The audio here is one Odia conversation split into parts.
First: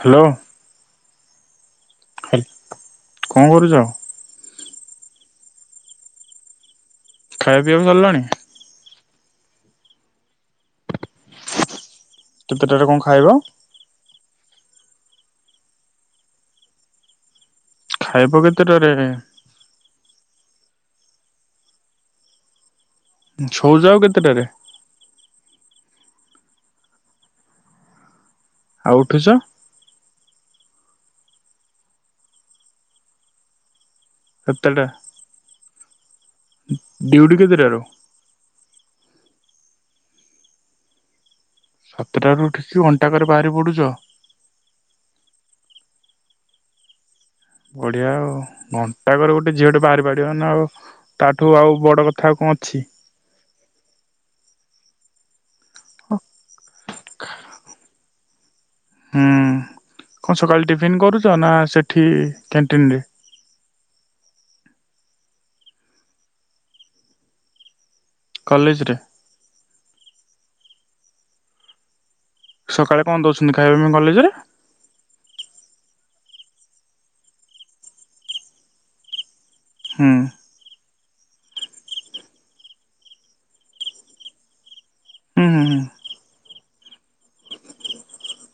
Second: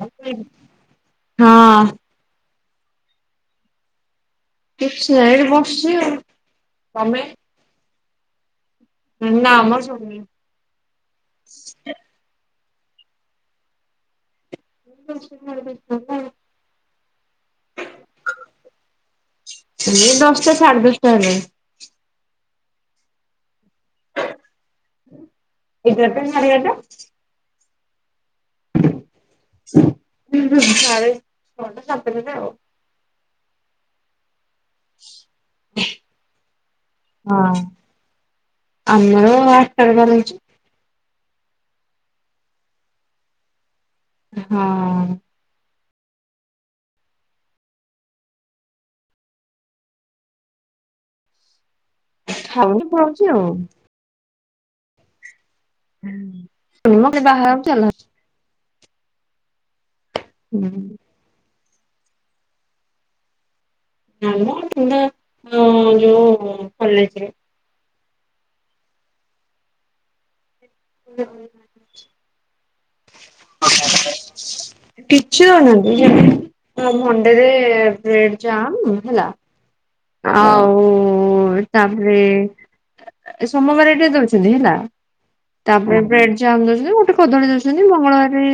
ହ୍ୟାଲୋ [unintelligible] କଣ କରୁଛ? କିଛି ନାଇଁ ଏଇଠି ବସିଛି ଆଉ। ତମେ? ଖାଇବା, ପିଇବା ସରିଲାଣି? ନା ମ ସରିନି। କେତେଟାରେ କଣ ଖାଇବ? ଦାଶଟା, ସାଢ଼େ ଦଶଟା। [unintelligible] ଖାଇବ କେତେଟାରେ ଏ? ଏଇ ଦଶଟା, ସାଢେ ଦଶଟା ହେଲେ। ଶୋଉଚ ଆଉ କେତେଟାରେ? ଏଗାରଟା, ସାଢ଼େ ଏଗାରଟା। ଆଉ ଉଠୁଛ? ହୁଁ, ହୁଁ ସାଢ଼େ ଛଅଟା, ସାତଟାରେ ଆଉ। ସାତଟା, ଡ୍ୟୁଟି ହଁ। କେତଟାରୁ? ଆମର ଆଠଟା ରେ ବାହାରୁଚୁ। ସାତଟାରୁ ଉଠିକି ଘଣ୍ଟାକରେ ବାହାରି ପଡୁଛ? ହଁ। ବଢିଆ ଆଉ ଘଣ୍ଟାକରେ ଗୋଟେ ଝିଅଟେ ବାହାରି ପାରିବ ନାଆଉ ତାଠୁ ଆଉ ବଡ କଥ ଖାଉନି ପଳଉଛି ଆଉ। [inaudible] ହୁଁ, କଣ ସକାଳେ ଟିଫିନ କରୁଛ ନା ସେଠି କ୍ୟାଣ୍ଟିନରେ? ନାଇମ [unintelligible] ନା ଯୋଉ କଲେଜରେ। କଲେଜରେ। [inaudible] ସକାଳେ କଣ ଦଉଛନ୍ତି ଖାଇବା ପାଇଁ କଲେଜରେ? କିଛି ଦଉନାହାନ୍ତି ଯେ, ମଣ୍ଡେରେ ବ୍ରେଡ ଜାମ ହେଲା। ହୁଁ ଆଉ ତାପରେ, ଏ, ଏ ସୋମବାର ଏଇଟା ଦଉଛନ୍ତି ହେଲା। ହୁଁ ହୁଁ ତାପରେ ବ୍ରେଡ ଜାମ ଦଉଛନ୍ତି, ଗୋଟେ କଦଳୀ ଦଉଛନ୍ତି ମଙ୍ଗଳବାରେ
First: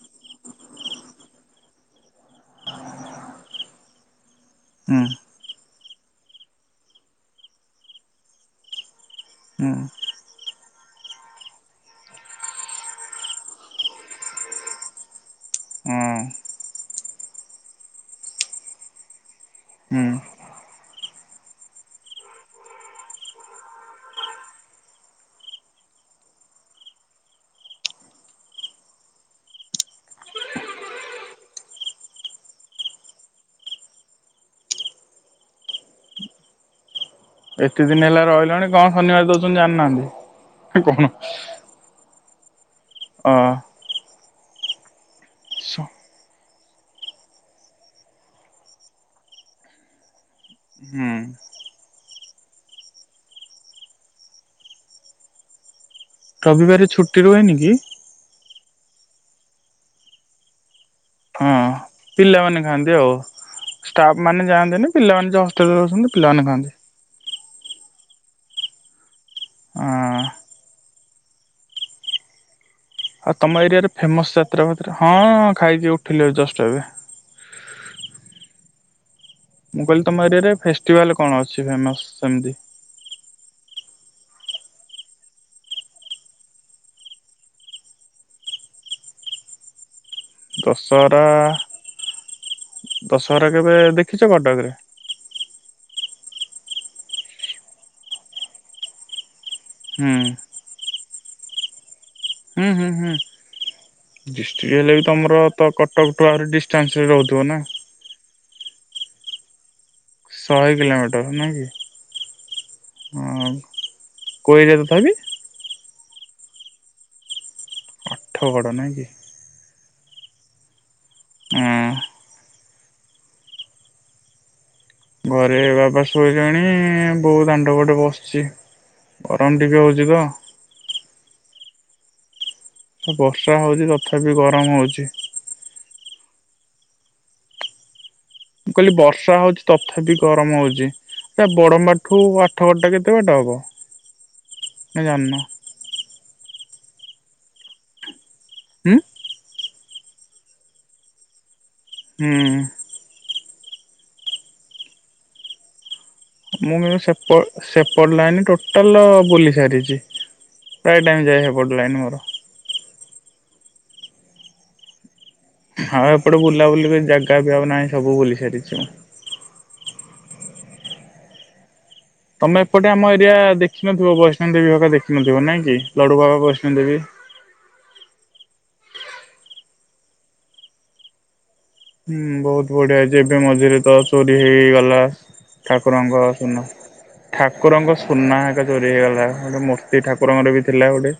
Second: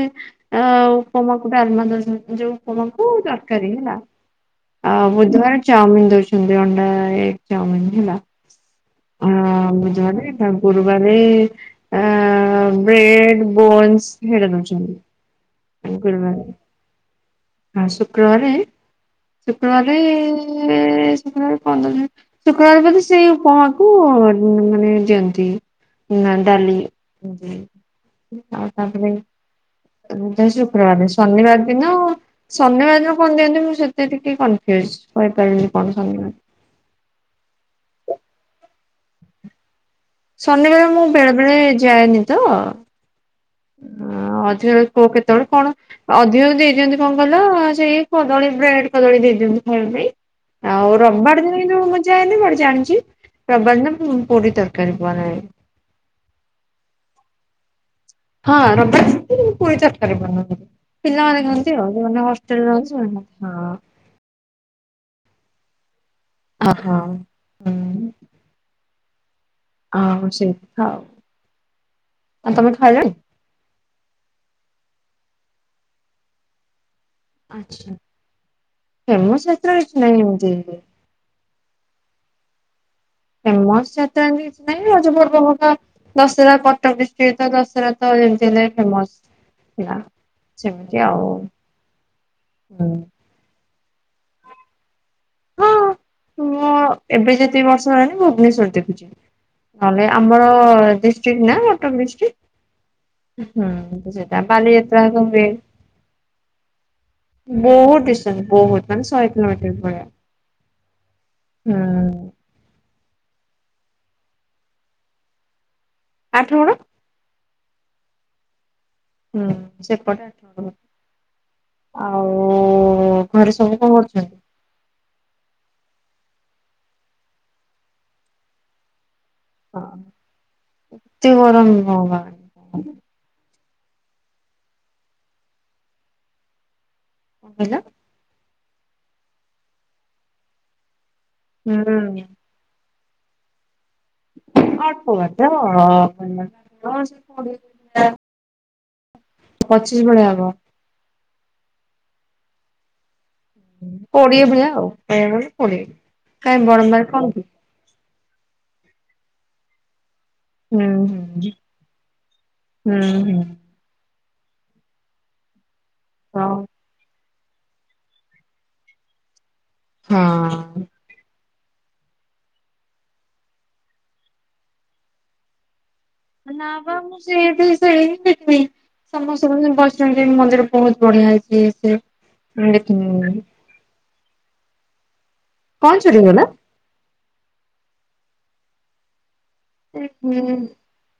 ଆଉ ଉପମାକୁ ଡାଲମା ଦଉଛନ୍ତି, ଯୋଉ ଉପମାକୁ ତରକାରୀ ହେଲା। ହୁଁ ଆଉ ବୁଧବାରେ ଚାଉମିିନ ଦଉଛନ୍ତି ଅଣ୍ଡା ଏଗ୍ ଚାଓମିନ ହେଲା। [unintelligible] ହୁଁ ଆଉ ଗୁରୁବାରେ ଆ ବ୍ରେଡ, ବୋନ୍ସ ହେଇରା ଦଉଛନ୍ତି। ହୁଁ ହଁ ହୁଁ ହଁ ଶୁକ୍ରବାରେ, ଶୁକ୍ରବାରେ, ହୁଁ। ଶୁକ୍ରବାରେ କଣ ଦଉଛନ୍ତି ଶୁକ୍ରବାରେ ବୋଧେ ସେଇ ଉପମାକୁ ଉଁ ମାନେ ଦିଅନ୍ତି। ନାଁ ଡାଲି ଆଉ ତାପରେ [inaudible] ଶୁକ୍ରବାରେ ଶନିବାର ଦିନ ଶନିବାର ଦିନ କଣ ଦିଅନ୍ତି ମୁଁ ସେତେ ଟିକେ କନଫ୍ୟୁଜ, କହିପାରିବିନି କଣ ଦିଅନ୍ତି। ଏତେ ଦିନ ହେଲା ରହିଲାଣି, କଣ ଶନିବାର ଦଉଛନ୍ତି ଜାଣିନାହାନ୍ତି? ଶନିିବାରେ କଣ ମୁଁ ବେଳେ ବେଳେ ଯାଏନି ତ। ହଁ। ହ ଅଦିନରେ କୋଉ କେତେବେଳେ ସ କଣ? ଅଧିକ ଦେଇଦିଅନ୍ତି କଣ କହିଲ, ସେଇ କଦଳୀ, ବ୍ରେଡ, କଦଳୀ ଦେଇଦିଅନ୍ତି ଖାଇବା ପାଇଁ। ଆଉ ହୁଁ ରବିବାର ଦିନ କିନ୍ତୁ, ମୁଁ ଯାଏନି ବଟ ଜାଣିଛି। ରବିବାର ଦିନ ପୁ ପୁରୀ, ତରକାରୀ ବାନାହୁଏ। ରବିବାରେ ଛୁଟି ରୁହେନି କି? ହଁ ରବିବାର ଛୁଟି ରୁହେ। ପୁଣି ଚାର ଟା ରେ ବନାନ୍ତି। ପିଲାମାନେ ହଁ ଖାଆନ୍ତି ଆଉ, ମାନେ ହଷ୍ଟେଲ ଲଞ୍ଚ ଷ୍ଟାଫ ମାନ ଯାଆନ୍ତିନି। ପିଲାମାନେ ଯୋଉ ହଷ୍ଟେଲରେ ରହୁସନ୍ତି ପିଲାମାନେ ଖାଆନ୍ତି ଆଉ। ହଁ ହଁ। ହଁ। ହଁ ସେଇଠି ଖାଉ, ଆଉ ତମେ ଖାଇଲଣି? ଆଉ ତମ ଏରିଆରେ ଫେମସ ଯାତ୍ରା ଫାତ୍ରା ହଁଁ ଖାଇକି ଉଠିଲେ ଜଷ୍ଟ ଏବେ। ଆଛା ଫେମସ ମ ଯାତ୍ରା ମୁଁ କହିଲି କିଛି ତମ ନାହିଁ ଏରିଆରେ ଏମିତି। ଫେଷ୍ଟିଭାଲ କଣ ଅଛି ଫେମସ ସେମତି? ଫେମସ୍ ଯାତ୍ରା ସେମିତି କିଛି ନାଇଁ। ରଜ ପର୍ବ ହେକା ଦଶହରା କଟକ ଡିଷ୍ଟ୍ରିକଟରେ ତ ଦଶହରା ତ ଯେମତି ହେଲେ ଫେମସ ଥିଲା। ସେମିତି ଦଶହରା ଆଉ ହୁଁ ଦଶହରା କେବେ ଦେଖିଛ କଟକରେ? ହଁ। ମୁଁ ଏବେ ଯେତିକି ବର୍ଷ ହେଲାଣିି ଭୁବନେଶ୍ଵର ଦେଖୁଛିି। ନହେଲେ ହୁଁ ଆମର ଡିଷ୍ଟ୍ରିକ୍ଟ ନା କଟକ ଡିଷ୍ଟ୍ରିକ୍ଟ। ହୁଁ ହୁଁ ହୁଁ। ହୁଁ ସେଟା ଡିଷ୍ଟ୍ରିକ ହେଲେ ବାଲିଯାତ୍ରା ବି ହକା ତମର ହୁଏ। ତ କଟକଠୁ ଆହୁରି ଡିଷ୍ଟାନ୍ସରେ ରହୁଥିବ ନା। ବହୁତ ଡିଷ୍ଟାନ୍ସ ବହୁତ ମାନେ ଶହେ କିଲୋ ମିଟର ଭଳିଆ। ଶହେ କିଲୋମିଟର ନୁହଁ ହୁଁ କି, ଅ ହ କୋଉ ଏରିଆ ତଥାବି? ଆଠଗଡ। ଆଠ ଗଡ଼ ନାଁ କି? ହୁଁ ସେପଟେ ଆଠଗଡ଼। ହଁ ଆଉ ଓ ଘରେ ସବୁ କଣ କରୁଛନ୍ତି? ଘରେ ବାବା ଶୋଇଲେଣି ବୋଉ ଦାଣ୍ଡ ପଟେ ବସଚି। ଗରମ ଟିକେ ହଉଛି ତ। ଏତେ ଗରମ ନୁହଁ ବା। ବର୍ଷା ହଉଚି ତଥାପି ଗରମ ହଉଚି। [inaudible] ମୁଁ କହିଲି ବର୍ଷା ହଉଚି ତଥାପି ଗରମ ହଉଚି। ଏଟା ବଡମ୍ବା ଠୁ ହୁଁ ଆଠଗଡ଼ ଟା କେତେ ବାଟ ହବ? ନା ଅଳ୍ପ ଜାଣିନ ବାଟ ଅ। ଉଁ ପଚିଶ ଭଳିଆ ହବ। ହୁଁ। କୋଡିଏ ଭଳିଆ ଆଉ। କହିବାକୁ ଗଲେ ଆଉ ମୁଁ କିନ୍ତୁ ସେ ସେପଟ ଲାଇନି ଟୋଟାଲ ବୁଲି ସାରିଛି। ହୁଁ ପ୍ରାୟ ଟାଇମ ଯାଏ ହୁଁ ସେପଟ ଲାଇନ ମୋର ହୁଁ ହୁଁ। ହଁ ତ ଏପଟେ ବୁଲାବୁଲି ପାଇଁ ଜାଗା ବିି ଆଉ ନାହିଁ ସବୁ ବୁଲି ସାରିଚି। ହଁ। ତମେ ଏପଟେ ଆମ ଏରିଆ ଦେଖିନଥିବ ବୈଷ୍ଣବ ଦେବୀ ଭକା ଦେଖିନଥିବ ନାଇଁ କି? ଲଡୁ ବାବା ବୈଷ୍ଣବ ନାବା ଦେବୀ। ମୁଁ। ଏଠି ବି ସେଇ ଦେଖିବି। ସମସ୍ତେ କହୁଛନ୍ତି ବୈଷ୍ଣବୀ ଦେବୀ ମନ୍ଦିର ବୋହୁତ୍ ବଢ଼ିଆ ହୋଇଛି। ହୁଁ ବୋହୁତ୍ ବଢିଆ ହେଇଛି। ଏବେ ମଝିରେ ତ ଚୋରି ହେହେଇଗଲା। କଣ ଚୋରି ଠାକୁରଙ୍କ ହେଇଗଲା? ସୁନା। ଠାକୁରଙ୍କ ସୁନା ଆଗ ଚୋରି ହେଇଗଲା। ଗୋଟେ ମୁର୍ ତି ଏଇ ଠାକୁରଙ୍କର ବି ଥିଲା ଗୋଟେ।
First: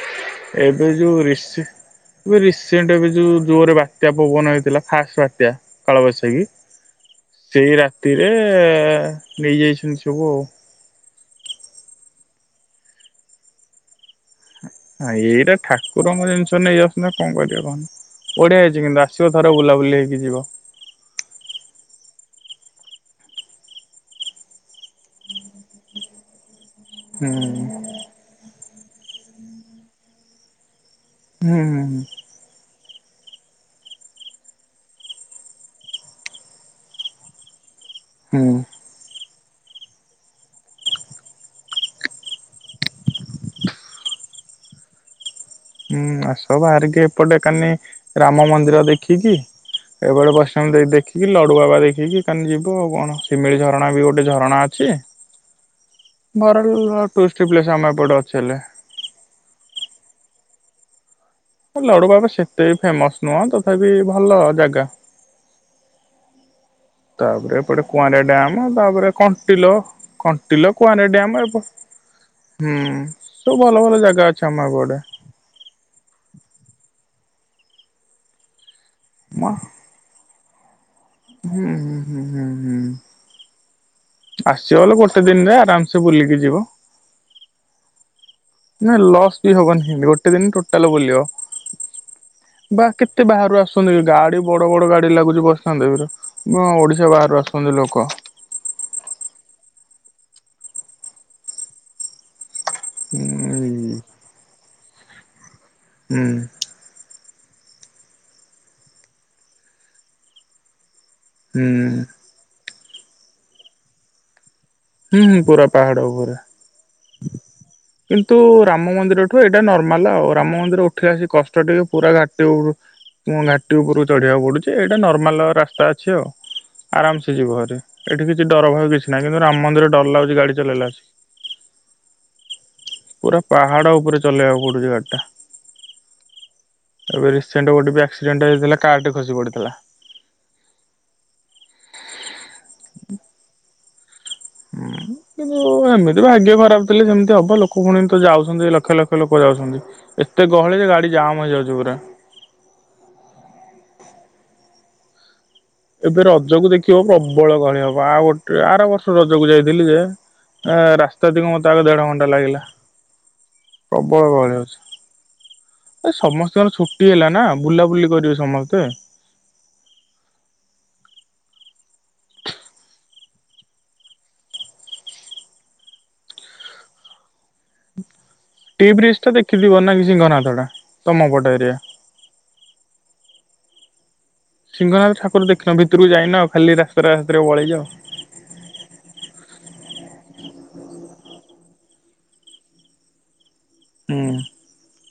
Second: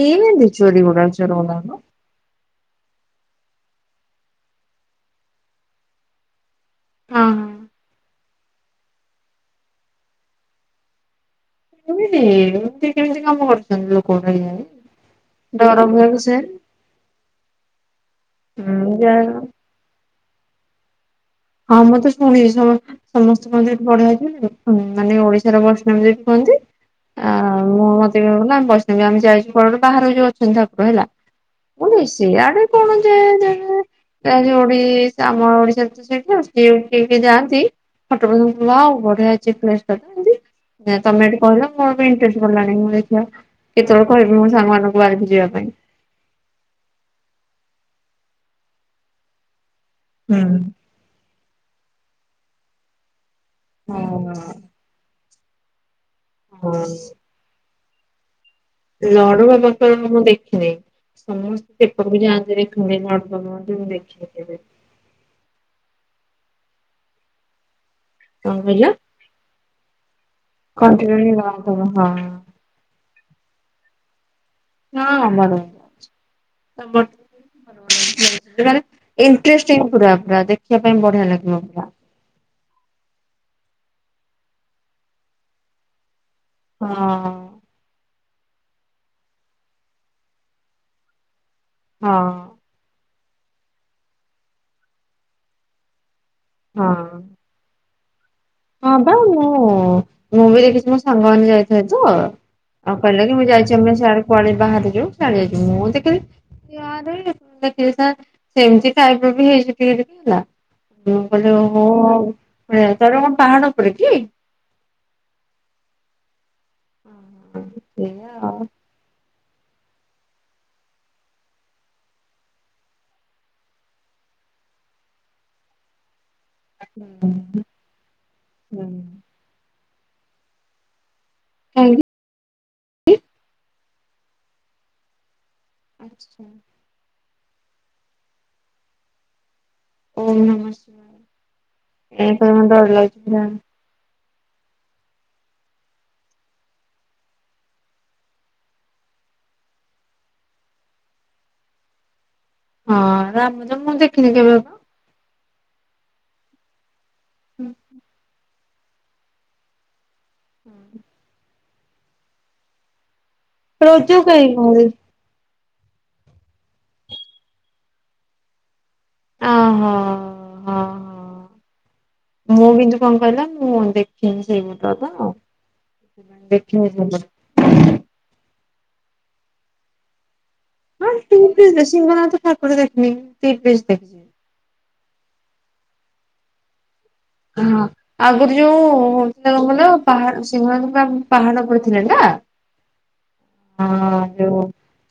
ଦେଇ ନାହାନ୍ତି? ଏବେ ଯୋଉ ରିଶି ଏବେ ରିସେଣ୍ଟ ଏବେ ଯୋଉ ଜୋରରେ ବାତ୍ୟା ପବନ ହେଇଥିଲା ଫାଷ୍ଟ ବାତ୍ୟା କାଳବୈଶାଖୀ ହଁ ହଁ ସେଇ ରାତିରେ ନେଇ ଯାଇଛନ୍ତି ସବୁ ଆଉ। କେମିତି ଏମିତି କେମିତି କାମ କରୁଛନ୍ତି ଲୋକ ମାନେ କେଜାଣି। ହଁ ଏଇଟା ଡର ଭୟ ଠାକୁରଙ୍କ ବିଷୟରେ ଜିନିଷ ନେଇ ଯାଉଛନ୍ତି କଣ କରିବା କହନି? ବଢ଼ିଆ ହେଇଚି ହୁଁ କିନ୍ତୁ ଯା ଆସିବ ଥରେ ବୁଲାବୁଲି ହେଇକି ଯିବ। ହଁ ମୁଁ ତ ଶୁଣଛିି ସମ ସମସ୍ତେ କହନ୍ତି ସେଠି ବଢ଼ିଆ ହେଇଛି ମାନେ ଓଡ଼ିଶାର ବୈଷ୍ଣବୀ ଦେବୀ କୁହନ୍ତି। ହୁଁ। ଶୁଣୁନ, ବୈଷ୍ଣବୀ ଆମେ ଯାଇଛୁ ବାହାରେ ଯୋଉ ଆଛନ୍ତି ଠାକୁର ହେଲା। ହୁଁ, ହୁଁ, ହୁଁ। ସେଆଡ଼େ କଣ ଜେଫ ଜେ ଯୋଉ ଓଡ଼ି ଆମ ଓଡିଶା ସେ ସ ଯାଆନ୍ତି ଫଟୋ ହୁଁ ଫଟୋ ୱାଅ ବଢ଼ିଆ ହେଇଛି ପ୍ଲେସ ତାପରେ ଏମିତି, ତମେ ଏଠି କହିଲ ମୋର ବି ଇଣ୍ଟ୍ରେଷ୍ଟ ବଢ଼ିଲାଣି ମୁଁ ଦେଖିବା କେତେବେଳେ କହିବି ମୁଁ ସାଙ୍ଗମାନଙ୍କୁ ବାହାରିକି ଯିବା ପାଇଁ। ହୁଁ ଆସ ବାହାରିକି ଏପଟେ ଏକାନି ରାମ ମନ୍ଦିର ଦେଖିକି ଏପଟେ ହୁଁ। ବୈଷ୍ଣବୀ ଦେବୀ ଦେଇ ଦେଖିକି, ଲଡୁ ବାବା ଦେଖିକି ଏକନି ଯିବ ଆଉ କଣ ସିମିଳି ଝରଣା ବି ଗୋଟେ ଝରଣା ଅଛି। ଭଲ ହଁ ଟୁରିଷ୍ଟ ପ୍ଲେସ ଅଛି ଆମ ଏପଟେ ଅଛି ହେଲେ। ଲଡୁ ବାବାଙ୍କର ମୁଁ ଦେଖିନି। ସମସ୍ତେ ଲଡୁ ଏପେଟ କୁ ବାବା ସେତେ ଯାଆନ୍ତି, ବି ଫେମସ ନୁହଁ ଶୁଣନ୍ତି ତଥାପି ଭଲ ଦେଖିବା ପାଇଁ ବୋଲି। ଜାଗା ତାପରେ ଏପଟେ କୁଆଁରିଆ କଣ ଡ୍ୟାମ କହିଲ? ତାପରେ କଣ୍ଟିଲ, କଣ୍ଟିଲ କୁଆଁରିଆ କଣ୍ଟିଲୋନି ଡ୍ୟାମ ଏ ହୁଁ ଲଡ଼ୁବାବା ହଁ ହଁ ସବୁ ଭଲ ଭଲ ଜାଗା ଅଛି ଆମ ଏପଟେ। ହଁ ଆମର ଆଡ଼େ ହୁଁ ଇଣ୍ଟ୍ରେଷ୍ଟିଙ୍ଗ ପୁରା ପୁରା ଦେଖିବା ପାଇଁ ବଢ଼ିଆ ଲାଗିବ ପୁରା। ହୁଁ, ହୁଁ, ହୁଁ ଆସିବ ବୋଲେ ଗୋଟେ ଦିନରେ ଆରାମସେ ବୁଲିକି ଯିବ। ହଁ। ନା ଲସ୍ ବି ହବନି, ସେମିତି ଗୋଟେ ଦିନ ଟୋଟାଲ ବୁଲିବ। ହଁ। ବା କେତେ ବାହାରୁ ଆସଛନ୍ତି ଗାଡ଼ି ବଡ଼ ବଡ ଗାଡ଼ି ଲାଗୁଛି ବୈଷ୍ଣବୀ ଦେବୀରେ। ଏବଂ ଓଡ଼ିଶା ହଁ ବାହାରୁ ଆସଛନ୍ତି ଲୋକ। ହଁ ବା ମୁଁ, ମୁଁ ବି ଦେଖଛି ମୋ ସାଙ୍ଗମାନେ ଯାଇଥିଲେ ତ। ଆଉ ହୁଁ କହିଲା କି ମୁଁ ଯାଇଛି ଏପଟେ ବାହାରେ ଯିବୁ ସିଆଡ଼େ ଯିବୁ ମୁଁ ହୁଁ ହୁଁ ଦେଖିଲି। ଦେଖି ସେମିତି ଟାଇପ୍ ବି ହେଇଛି ପ୍ଲେସ ହେଲା। ମୁଁ କହିଲି ଓହୋ, ହୁଁ କଣ ପାହାଡ଼ ଉପରେ କି? ହୁଁ, ହୁଁ ପୁରା ପାହାଡ଼ ଉପରେ। ସେଇଆ କିନ୍ତୁ ଆଉ ରାମ ମନ୍ଦିର ଠୁ ଏଇଟା ନର୍ମାଲ ଆଉ। ରାମ ମନ୍ଦିର ଉଠିକି ଆସି କଷ୍ଟ ଟିକେ ପୁରା ଘାଟି ଉଠ ମୁଁ ଘାଟି ଉପରୁ ଚଢ଼ିବାକୁ ପଡୁଛି ଏଇଟା ନର୍ମାଲ ରାସ୍ତା ଅଛି ଆଉ। ଆରାମ ସେ ଯିବ ହେରି। ଏଠି କିଛି ଡ଼ର ଭୟ କିଛି ନାହିଁ। କିନ୍ତୁ ରାମ ମନ୍ଦିର ଡ଼ର ଲାଗୁଛି ଗାଡ଼ି ଚଲେଇଲାବେଳେ। କାହିଁକି? ପୁରା ପାହାଡ଼ ଉପରେ ଚଲେଇବାକୁ ପଡୁଛି ଗାଡ଼ି ଟା। ଆଚ୍ଛା। ଏବେ ରିସେଣ୍ଟ ଗୋଟେ ବି ଆକ୍ସିଡେଣ୍ଟ ହେଇଥିଲା କାର ଟି ଖସି ପଡିଥିଲା। [inaudible] ହଁ। କିନ୍ତୁ ଏମିତି ବି ଭାଗ୍ୟ ଖରାପ ଥିଲେ ଯେମିତି ହବ ଲୋକ କଣ ଏମିତି ଯାଉଛନ୍ତି ଲକ୍ଷ ଲକ୍ଷ ଲୋକ ଯାଉଛନ୍ତି। ଏତେ ଗହଳି ଯେ ଗାଡ଼ି ଜାମ୍ ହେଇଯାଉଛି ପୁରା। ହଁ ରାମଜ ମୁଁ ଦେଖିନି କେବେ ଏବେ ରଜକୁ ଦେଖିବ ପ୍ରବଳ ଗହଳି ହବ ଆଉ ଗୋଟେ ଆର ବର୍ଷ ରଜକୁ ଯାଇଥିଲି ଯେ ଏ ରାସ୍ତା ଦିକ ମତେ ଆଗ ଦେଢ଼ ଘଣ୍ଟା ଲାଗିଲା ରଜ ପ୍ରବଳ କାଇଁ ଗହଳି ଘରେ ହଉଛି। ଏ ସମସ୍ତଙ୍କର ଛୁଟି ହେଲା ନା ବୁଲାବୁଲି କରିବେ ସମସ୍ତେ। ଅହୋ ହଁ [unintelligible] ହଁ। ମୁଁ କିନ୍ତୁ କଣ କହିଲ ମୁଁ ଦେଖିନି ସେଇ ଗୁଡ଼ା ତ। ଦେଖି [inaudible] ଟି ବ୍ରିଜ ଟା ଦେଖିଥିିବ ନାଇ ସିଂହନାଥ ଟା। ହଁ ତମ ପଟ ତି ଏରିଆ। ଦେ ସିଂହନାଥ ଠାକୁର ଦେଖିନି ଟି ବ୍ରିଜ ଦେଖିଛି। ସିଂହନାଥ ଠାକୁର ଦେଖିନ ଭିତରକୁ ଯାଇନ ଖାଲି ରା ରାତିରେ ହଁ ଆଗରୁ ଯୋଉ କହିଲ ପାହାଡ ସିଂହନାଦ ପୁରା ପାହାଡ ପଡି ଥିଲା ନା। ହଁ ଯଉ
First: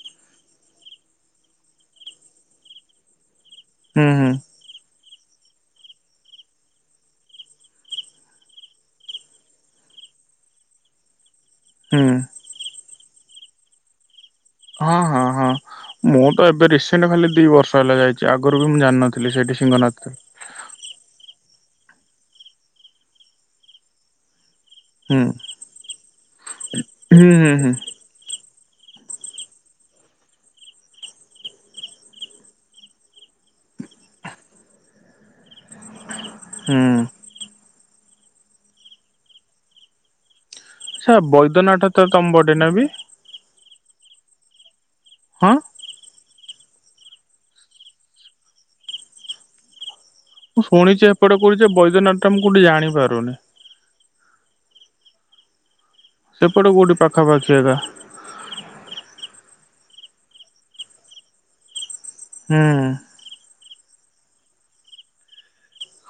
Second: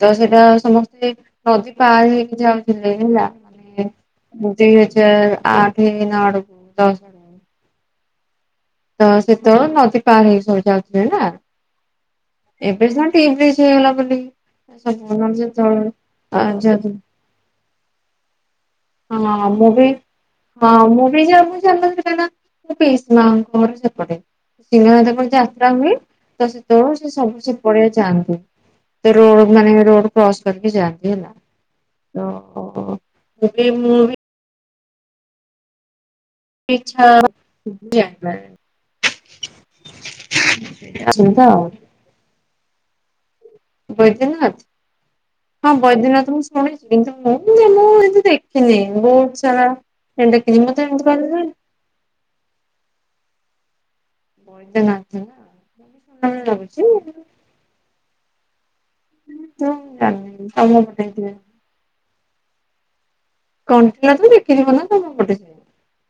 ତ ସେଇଟା ସମସ୍ତେ ନଦୀ ପାର ହେଇକି ଯାଉଥିଲେ ହେଲା। ମାନେ ହୁଁ ହୁଁ ଦୁଇ ହଜାର ଆଠ ନଆଡକୁ ଦଶ ହ ତ ସେ ତଳେ ନଦୀ ପାର ହେଇ ସବୁ ଯାଉଥିଲେ ନା। ହୁଁ। ଏବେ ସିନା ଟି ବ୍ରିଜ ହେଇଗଲା ବୋଲି। ହଁ ସବୁ ହଁ ନହେଲେ ହଁ ସେତେବେଳେ ମୁଁ ତ ଏବେ ହଁ ରିସେଣ୍ଟ ଖାଲି ଦି ବର୍ଷ ହେଲା ଯାଇଛି ଆଗରୁ ବି ମୁଁ ଜାଣିନଥିଲି ସେଠି ମୁଁ ବି ସିଂହନାଥ। ହଁ ମୁଁ ବି ଯ ମୁୁ ଜାଣିନଥିଲି ମୋ ପିଇସି ମା ଙ୍କ ଘର ସେପଟେ। ସିଂହନାଥ ହୁଁ କଣ ଯାତ୍ରା ହୁଏ ତ ସେତେବେଳେ ସେ ହୁଁ ସବୁ ହୁଁ ସେ ହୁଁ ପଡ଼ିଆକୁ ଯାଆନ୍ତି। ରୋଡ ମାନେ ରୋଡ କ୍ରସ କରିକି ଯଆନ୍ତି ହେଲା ତ ତେବେ ମୁଁ ବି ହୁଁ। ଇଛା [inaudible] ସ ବୈଦ୍ୟନାଥ ତମ ପଟେ ନାବି? ବୈଦ୍ୟନାଥ। ହଁ ହଁ ବୈଦିନାଥ ମୁଁ ଶୁଣିଛି କିନ୍ତୁ ମୁଁ ମୁଁ ଏତି ଦେଖିନି ବହୁତ ସାରା ଦେଖିଛି ମୁଁ ମତେ ଏମିତି ଶୁଣିଛି ଏପଟେ କହିଲେ କୋଉଠି ଯେ ବୈଦ୍ୟନାଥ ଟା ମୁଁ କୋଉଠି ଜାଣିପାରୁନି। ବୈଦ୍ୟନାଥ ନା [unintelligible] ସେପଟେ କୋଉଠି କିନ୍ତୁ ପାଖାପାଖି ଏକା। [inaudible] ହୁଁ। କଣ୍ଟିଲା ତ ଦେଖିଯିବ ନା ତମ ପଟେ।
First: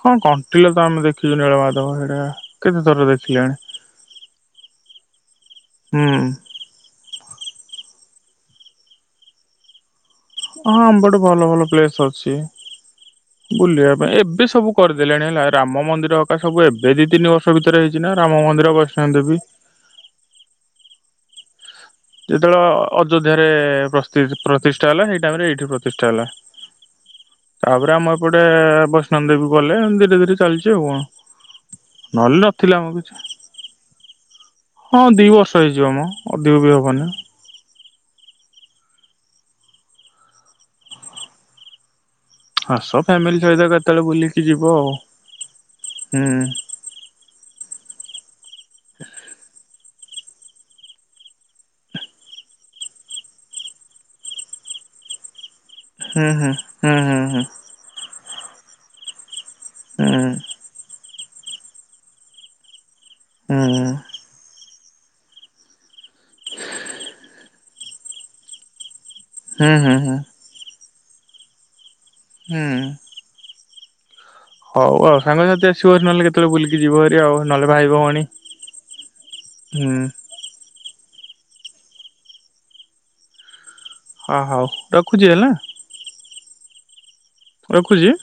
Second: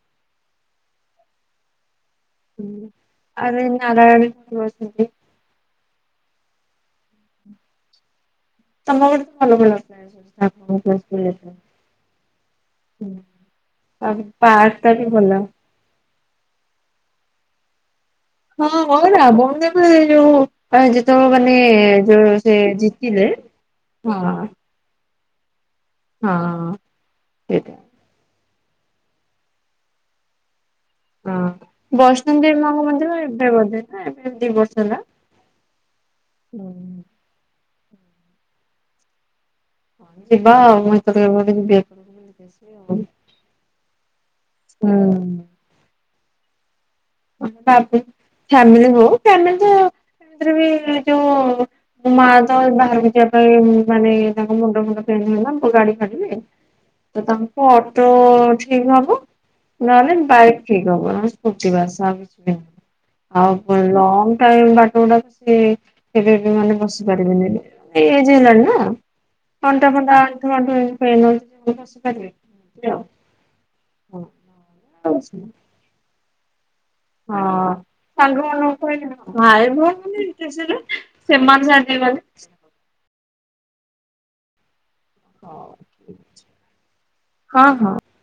କଣ କଣ୍ଟିଲୋ ତ ଆମେ ଦେଖିଛୁ ନୀଳବାଧବ ସେଇଟା। କେତେ ହୁଁ ଥର ଦେଖିଲେଣି ଆରେ ନାରାୟଣ ହୁଁ। ତମ ଗୋଟେ ଭଲ ଭଲ ହଁ ଆମ ପଟେ ଭଲ ଭଲ ପ୍ଲେସ ଅଛି। ବୁଲିବା ପାଇଁ ଆଉ ଏବେ ସବୁ ପାର୍କ ଟା ବି କରିଦେଲେଣି ଭଲ ହେଲା ରାମ ମନ୍ଦିର ଏରା ସବୁ ଏବେ ଦି ତିନି ବର୍ଷ ଭିତରେ ହେଇଛି ନା ରାମ ହଁ ମନ୍ଦିର, ହଁ ବୈଷ୍ଣବ ଦେବୀ। ରାବଣ ଦେବ ଏ ଯୋଉ ପରା ଯେତେବେଳେ ମାନେ ଯୋଉ ସେ ଯେତେବେଳେ ଜିତିଲେ ଅଯୋଧ୍ୟାରେ ହଁ ପ୍ରସ୍ତି ପ୍ରତିଷ୍ଠା ହେଲା ସେଇ ଟାଇମ ରେ ଏଇଠି ପ୍ରତିଷ୍ଠା ହେଲା, ହଁ ସେଇଟା ତାପରେ ଆମ ପଟେ ବୈଷ୍ଣ ଦେବୀ ଗଲେ ଧୀରେ ଧୀରେ ଚାଲିଛି ଆଉ କଣ? ହଁ ବୈଷ୍ଣବ ନହେଲେ ଦେବୀମାଙ୍କ ନଥିଲା ଆମ ମନ୍ଦିର କିଛି, ଏବେ ବୋଧେ ନା ଏବେ ଦି ବର୍ଷ ହେଲା। ହଁ ଦି ବର୍ଷ ହେଇଯିବ ମୋ ଅଧିକ ହୁଁ ବି ହବନି। ନାଁ ଯିବା ଆଉ ମୁଁ ଏତଳେ କେବେେ ଯିବି। ବୁଲିକି ଆସିବି ଆଉ। ଆସ ଫ୍ୟାମିଲି ସହିତ କେତେବେଳେ ବୁଲିକି ଯିବ ଆଉ, ହୁଁ। ହୁଁ। ବା ଫ୍ୟମିିଲ ହ ଫ୍ୟମ ବି ଯୋଉ ମା ତ ବାହାରକୁ ଯିବା ପାଇଁ ମାନେ ତାଙ୍କ ମୁଣ୍ଡ ଫୁଣ୍ଡ ହେଲା ଗାଡି ହୁଁ ଛାଡିବେ ହୁଁ ହୁଁ ହୁଁ ତ ତାଙ୍କୁ ଅଟୋ ଠିକ ହବ। ହୁଁ ନହେଲେ ବାଇକ ଠିକ ହବ, ନହେଲେ ସ୍କୁଟି ବାସ ଆ ହୁଁ ଆଉ ହୁଁ ଲଙ୍ଗ ଟାଇମ ବାଟ ଟା ସେ କେବେ ବି ମାନେ ବସି ପାରିବେନି, ଏଜ୍ ହେଲାଣି ନା, ହୁଁ ଅଣ୍ଟା ହୁଁ ହୁଁ। ଫଣ୍ଟା [unintelligible] ବସିପାରିବେ। ହୁଁ ଉଁ ହଉ ଆଉ ସାଙ୍ଗସାଥି ଆସିବ ହି ନହଲେ କେତବେଳେ ବୁଲିକି ଯିବ। ହେରି ଆଉ ହଁ ନହେଲେ ଭାଇ ଭଉଣୀ। ସାଙ୍ଗ କ ଭାଇ ହୁଁ ଭଉନି ସେମାନେ [unintelligible] ହଁ ହଉ ରଖୁଛି ହେଲା। [inaudible] ହଁ ହଁ। ରଖୁଛି।